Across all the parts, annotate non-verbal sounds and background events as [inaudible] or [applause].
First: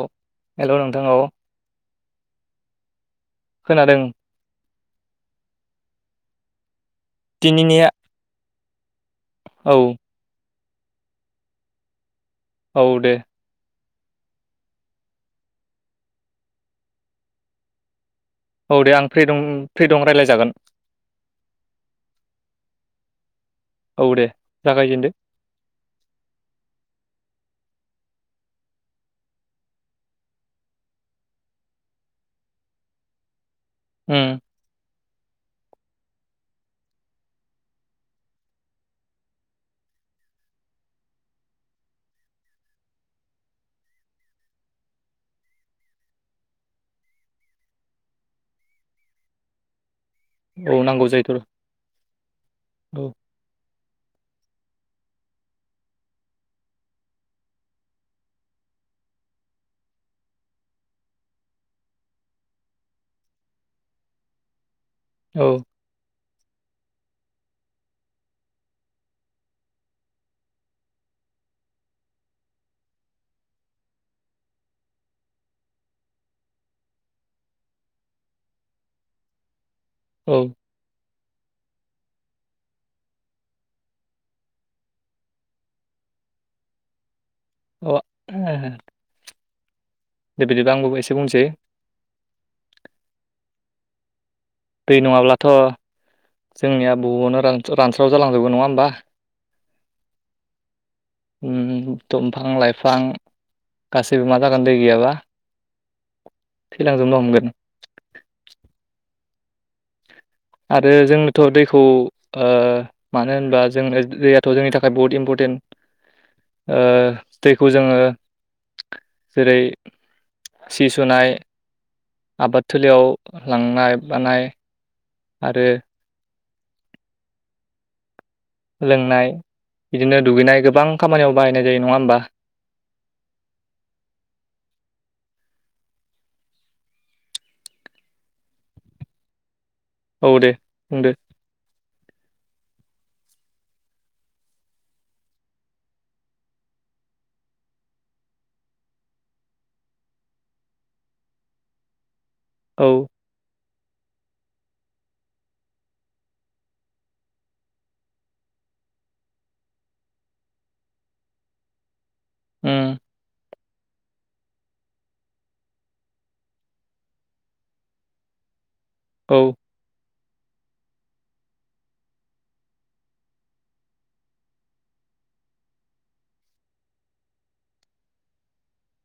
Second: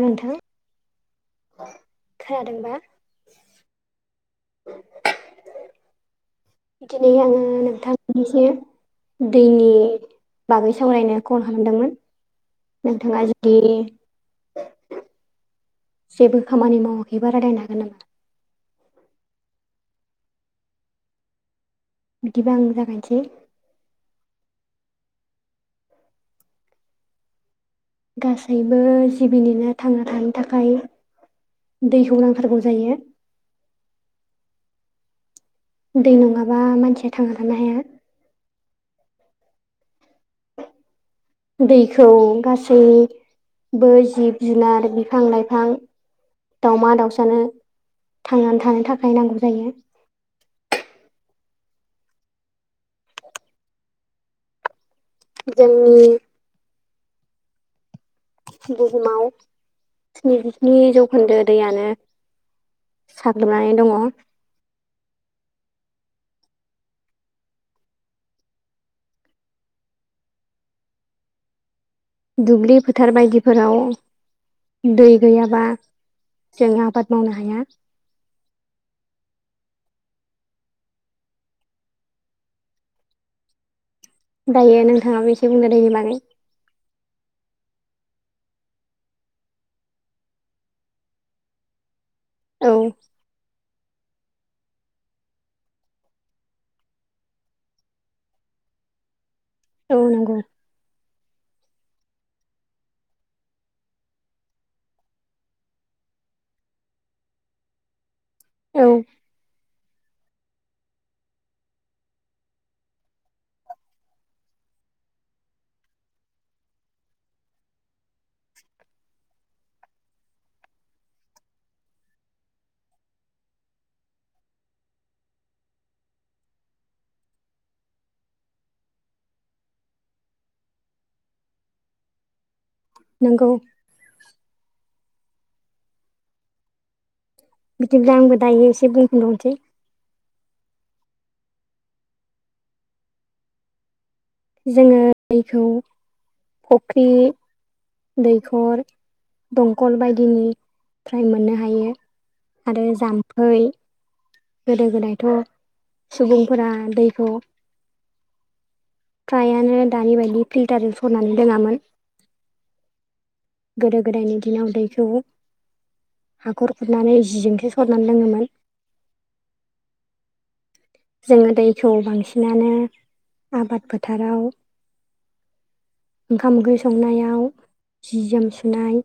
नोंथां हेल' नोंथां औ। खोनादोंबा? खोनादों। बिदिनै आङो दिनैनिया नोंथांनिसे दैनि औ बागै सावरायनो कल खालामदोंमोन औ दे नोंथाङा जुदि जेबो खामानि मावाखैबा रालायनो हागोन नामा। औ दे आं फ्रि दं फ्रि दं रायलायजागोन। बिदिबा आं जागायनोसै औ दे जागायजेनदो। गासैबो जिबिनिनो थांना थाना थानो थाखाय दैखौ नांथारगौ जायो। ओम दै नङाबा मानसिया थांना थानो हाया। दैखौ गासै बो जिब जुनार बिफां लाइफां। दाउमा दाउसानो थांनानै थानो थाखाय नांगौ जायो। औ नांगौ जायोथ'र'। औ। जोंनि बुहुमाव स्निजिस्नि जौखोन्दो दैयानो साग्लोबनानै दङ। औ। दुब्लि फोथार बायदिफोराव दै गैयाबा जों आबाद मावनो हाया। [inaudible] औ। दायो नोंथाङाबो एसे बुंनो दैनि बागै अ [unintelligible] दे बिदिबा आंबो एसे बुंसै औ। दै नङाब्लाथ' जोंनिया बुवानो रानस्राव रानस्राव जालांजोबगोन नङा होमबा। औ नोंगौ। ओम दंफां लाइफां गासैबो मा जागोन दै गैयाबा थैलांजोबनो हमगोन। औ आरो जोंनोथ' दैखौ ओ मानो होनबा जोंनो दैयाथ' जोंनि थाखाय बहुत इम्पर्टेन्ट ओ दैखौ जोङो जेरै सि सुनाय आबाद थोलियाव लांनाय बानाय आरो लोंनाय बिदिनो दुगैनाय गोबां खामानियाव बाहायनाय जायो नङा होमबा नोंगौ। बिदिब्ला आंबो दायो एसे बुंफिन बालनोसै। औ दे बुंदो। जोङो दैखौ फख्रि दैखर दंखल बायदिनिफ्राय मोननो हायो। आरो औ जाम्फै गोदो-गोदायथ' सुबुंफोरा दैखौ फ्रायानो दानि बायदि फिल्टारजों सरनानै लोङामोन। ओम गोदो-गोदायनि दिनाव दैखौ हाखर खुरनानै जिजोंसो सरनानै लोङोमोन। औ‌ जोङो दैखौ बांसिनानो आबाद फोथाराव ओंखाम ओंख्रि संनायाव जि जोम सुनाय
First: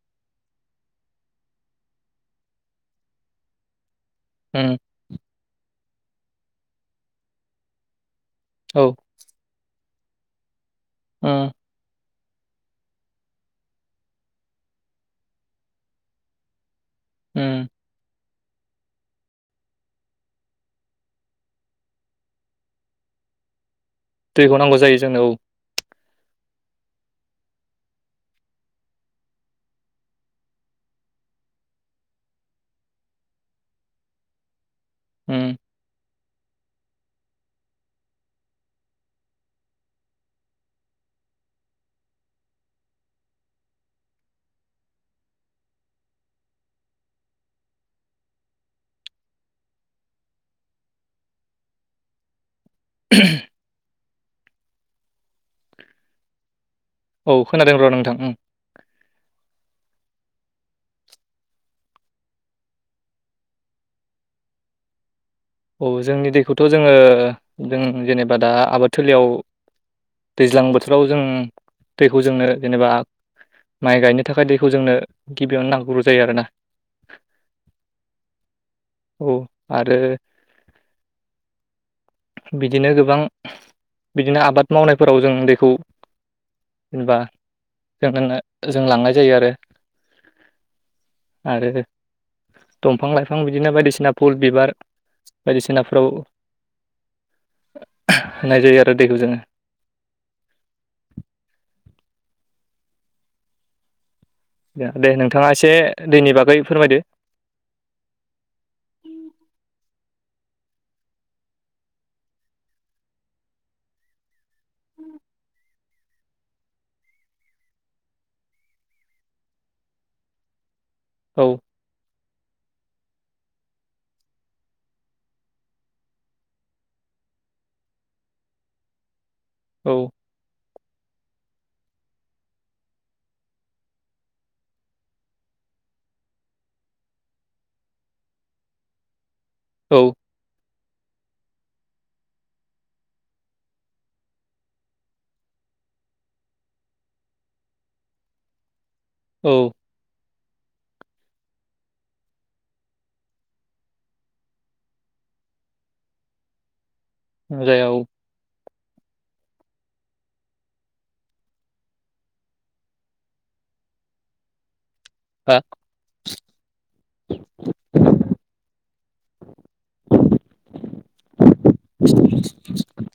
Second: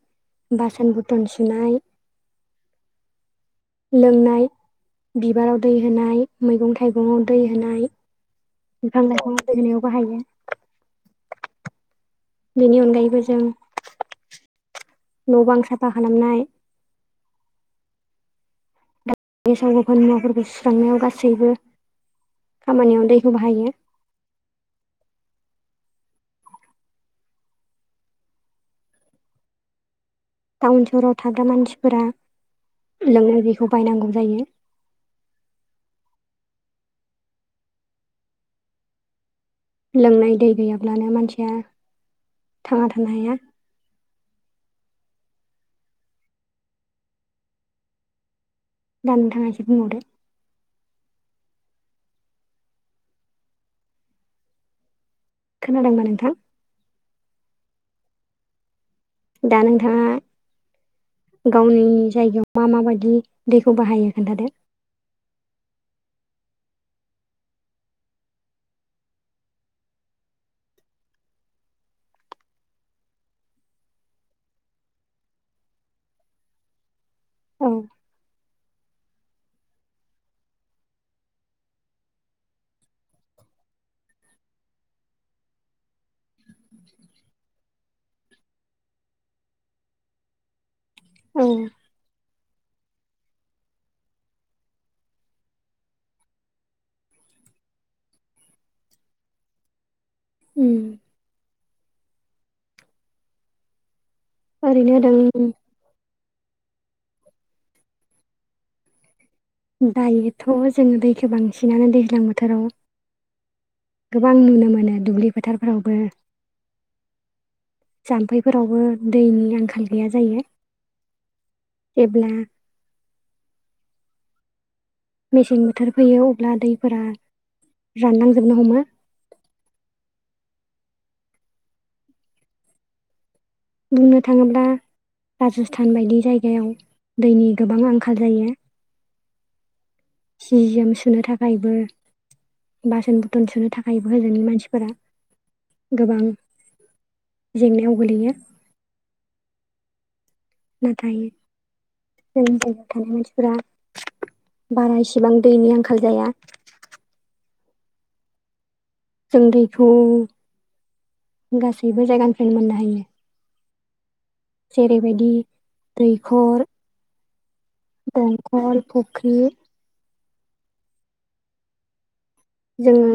बासान बरटन सुनाय लोंनाय उम बिबाराव दै होनाय मैगं-थाइगंयाव दै होनाय औ बिफां-लाइफां गायनायाव बाहायो ओ बेनि अनगायैबो जों न' बां साफा खालामनाय उ गेसाव गोफोन मुवाफोरखौ सुस्रांनायाव गासैबो खामानियाव दैखौ बाहायो। दैखौ नांगौ जायो जोंनो औ टाउन सहराव थाग्रा मानसिफोरा लोंनाय बेखौ बायनांगौ जायो। उ लोंनाय दै गैयाब्लानो मानसिया थांना थानो हाया दा नोथांया एसे बुंबावदो [inaudible] खोनादोंना नोथां? औ खोनादों र' नोंथां ओं दा नोंथांया गावनिनि जायगायाव मा माबायदि दैखौ बाहायो खोनन्थादो औ जोंनि दैखौथ' जोङो जों जेनेबा दा आबाद थिलियाव दैज्लां बोथोराव जों दैखौ जोंनो जेनेबा माइ गायनो थाखाय दैखौ जोंनो गिबियावनो नांग्रोगौ जायो आरोना औ औ आरो बिदिनो गोबां बिदिनो आबाद मावनायफोराव जों दैखौ जेनबा जों जों लांनाय जायो आरो औ आरो दंफां-लाइफां बिदिनो बायदिसिना फुल बिबार बायदिसिनाफ्राव होनाय जायो आरो दैखौ जोङो उ दे ओरैनो दे दों नोंथाङा एसे दैनि बागै फोरमायदो। उ दायोथ' जोङो दैखौ बांसिनानो दैज्लां बोथोराव गोबां नुनो मोनो दुब्लि फोथारफोरावबो जाम्फैफोरावबो दैनि आंखाल गैया जायो। औ जेब्ला मेसें बोथोर फैयो अब्ला दैफोरा रानलांजोबनो हमो। औ बुंनो थाङोब्ला राजस्थान बायदि जायगायाव दैनि गोबां आंखाल जायो। औ जि जोम सुनो थाखायबो बासोन बरथन सुनो थाखायबो होजोननि मानसिफोरा गोबां जेंनायाव गोलैयो। औ दायो जोंनि जायगायाव थानाय मानसिफोरा बारा इसिबां दैनि आंखाल जाया। जाया औ जों दैखौ गासैबो जायगानिफ्रायनो मोननो हायो। जेरैबायदि हा दैखर दंखल फख्रि [inaudible] जोङो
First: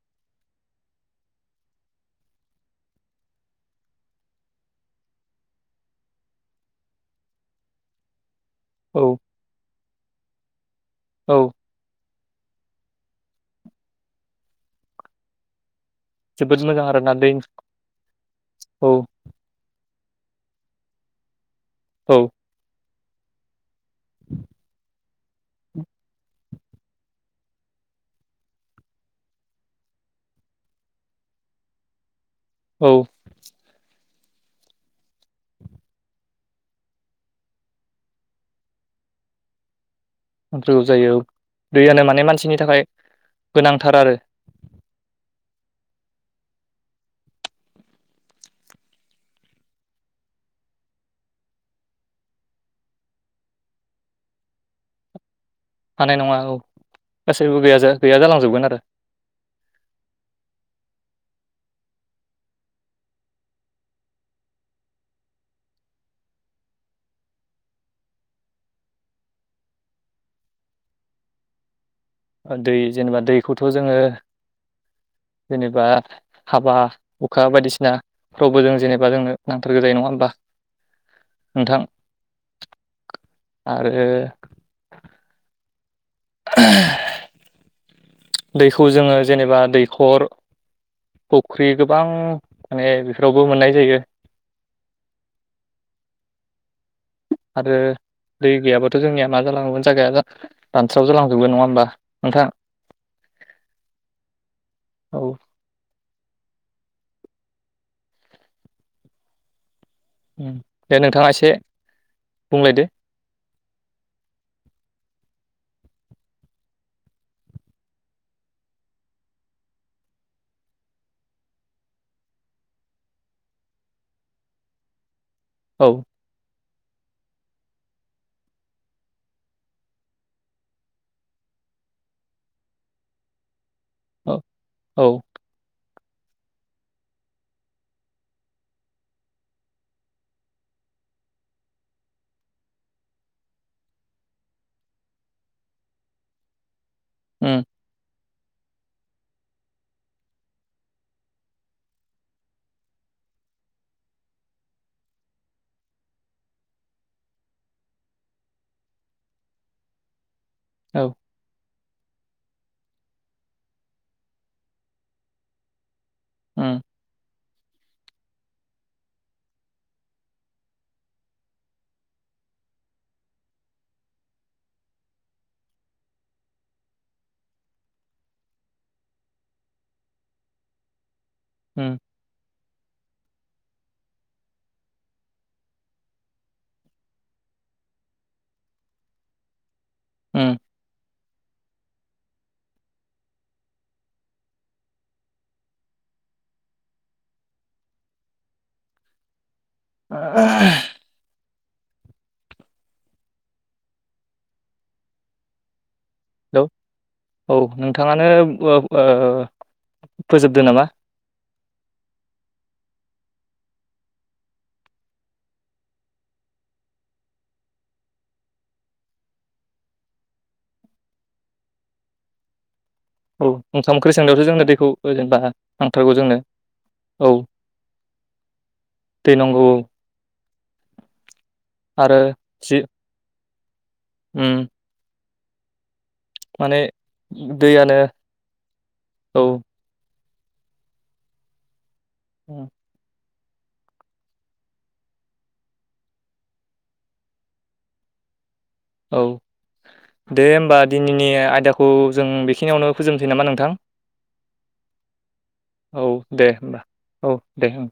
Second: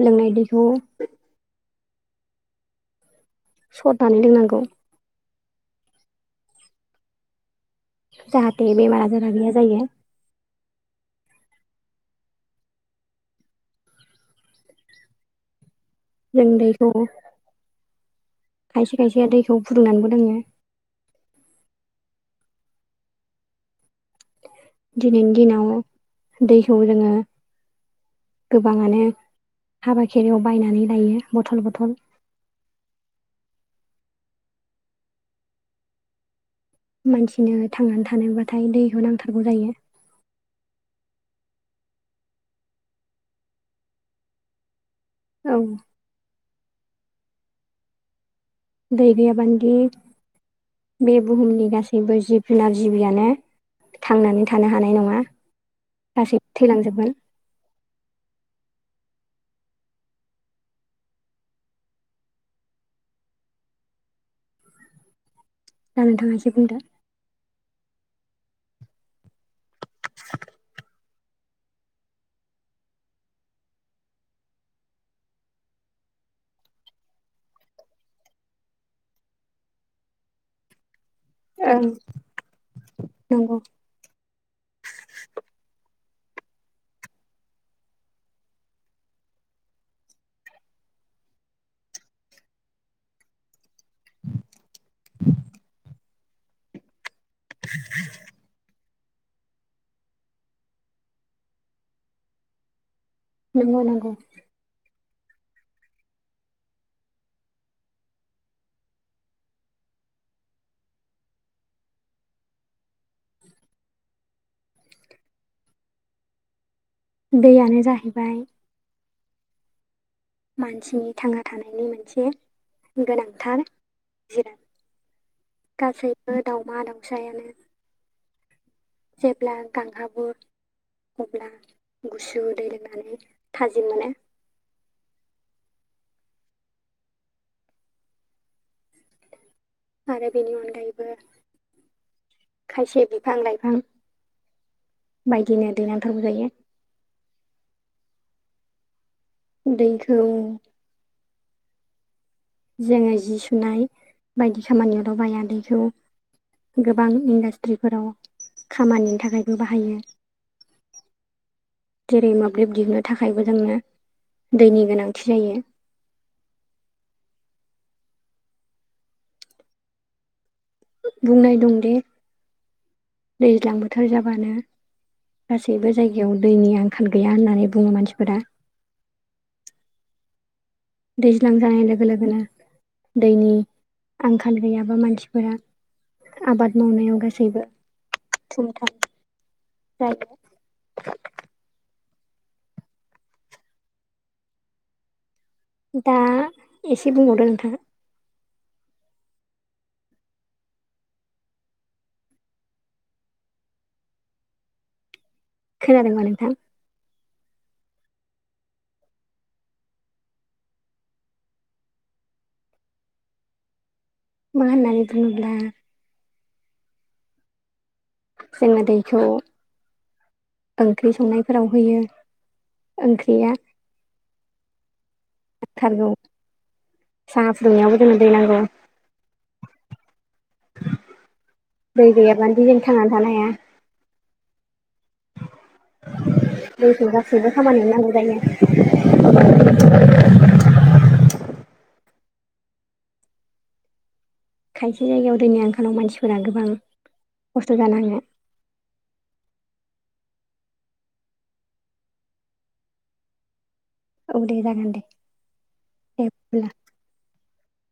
लोंनाय दैखौ - सरनानै लोंनांगौ। जाहाथे बेमार औ आजारा गैया जायो। औ जों जोबोद मोजां दैखौ आरोना दै औ खायसे खायसेया दैखौ फुदुंनानैबो। लोङो औ [inaudible] दिनैनि दिनाव दैखौ जोङो गोबाङानो हाबा खेरयाव बायनानै लायो बथल बथल। औ मानसिनो थांनानै थानोबाथाय दैखौ नांथारगौ जायो। नांथारगौ जायो औ दैयानो माने मानसिनि थाखाय गोनांथार आरो। औ दै गैयाबानदि बे बुहुमनि गासैबो जिब जुनार जिबियानो। थांनानै थानो हानाय नङा। हानाय नङा गासै औ थैलांजोबगोन गासैबो गैया गैया जालांजोबगोन आरो दा नोंथाङा एसे बुंदो। दै जेनेबा दैखौथ जोङो [inaudible] जेनेबा हाबा हुखा बायदिसिना फ्रावबो जों जेनेबा जोंनो नांथारगौ जायो नङा होमबा? [inaudible] नोंथां ओं नोंगौ। आरो [inaudible] दैखौ जोङो जेनेबा दैखर फख्रि गोबां माने बेफोरावबो मोननाय जायो। [inaudible] आरो दै गैयाबा थ जोंनिया मा जालांगौमोन जागाया रानस्राव जालांजोबगोन नङा होमबा नोंथां। नोंगौ नोंगौ। औ ओं दे नोंथाङा एसे बुंलायदो। दैयानो जाहैबाय मानसिनि थांना थानायनि मोनसे गोनांथार जिराद औ गासैबो दाउमा दाउसायानो जेब्ला गांहाबो अब्ला गुसु दै लोंनानै। थाजिम मोनो औ औ आरो बेनि अनगायैबो खायसे बिफां लाइफां बायदिनो दै नांथारगौ जायो। उम। दैखौ जोङो जि सुनाय बायदि खामानियाव दावबाया दैखौ गोबां इन्डास्ट्रिफोराव खामानिनि थाखायबो बाहायो औ। जेरै मोब्लिब दिहुननो थाखायबो जोंनो दैनि गोनांथि जायो ओं। बुंनाय दं दि दैज्लां बोथोर जाबानो गासैबो जायगायाव दैनि आंखाल गैया होननानै बुङो मानसिफोरा। [inaudible] दैज्लां जानाय उम लोगो लोगोनो दैनि आंखाल गैयाबा मानसिफोरा आबाद मावनायाव गासैबो जायो। उम दा एसे बुंबावदो नोंथाङा। [inaudible] खोनादोंबा नोंथां? औ नोंथाङानो ओ फोजोबदो नामा? [inaudible] मा होननानै बुङोब्ला जोंना दैखौ ओंख्रि संनायफोराव होयो। औ ओंख्रिया ओंखाम ओंख्रि सोंनायावसो जोंनो दैखौ जेनेबा थारगौ नांथारगौ जोंनो। औ साहा फुदुंनायावबो जोंनो दै नांगौ। दै नांगौ औ दै आरो गैयाब्लानो जि जों थांनानै थानो हाया। उम। माने दैखौ गासैबो खामानियाव दैयानो नांगौ जायो। औ उम। खायसे जायगायाव दैनि आंखालाव मानसिफोरा गोबां खस्थ जानाङो औ। दे होमबा दिनैनि आयदाखौ जों बेखिनियावनो फोजोबनोसै नामा नोंथां? औ दे जागोन दे औ दे होमबा औ दे ओं।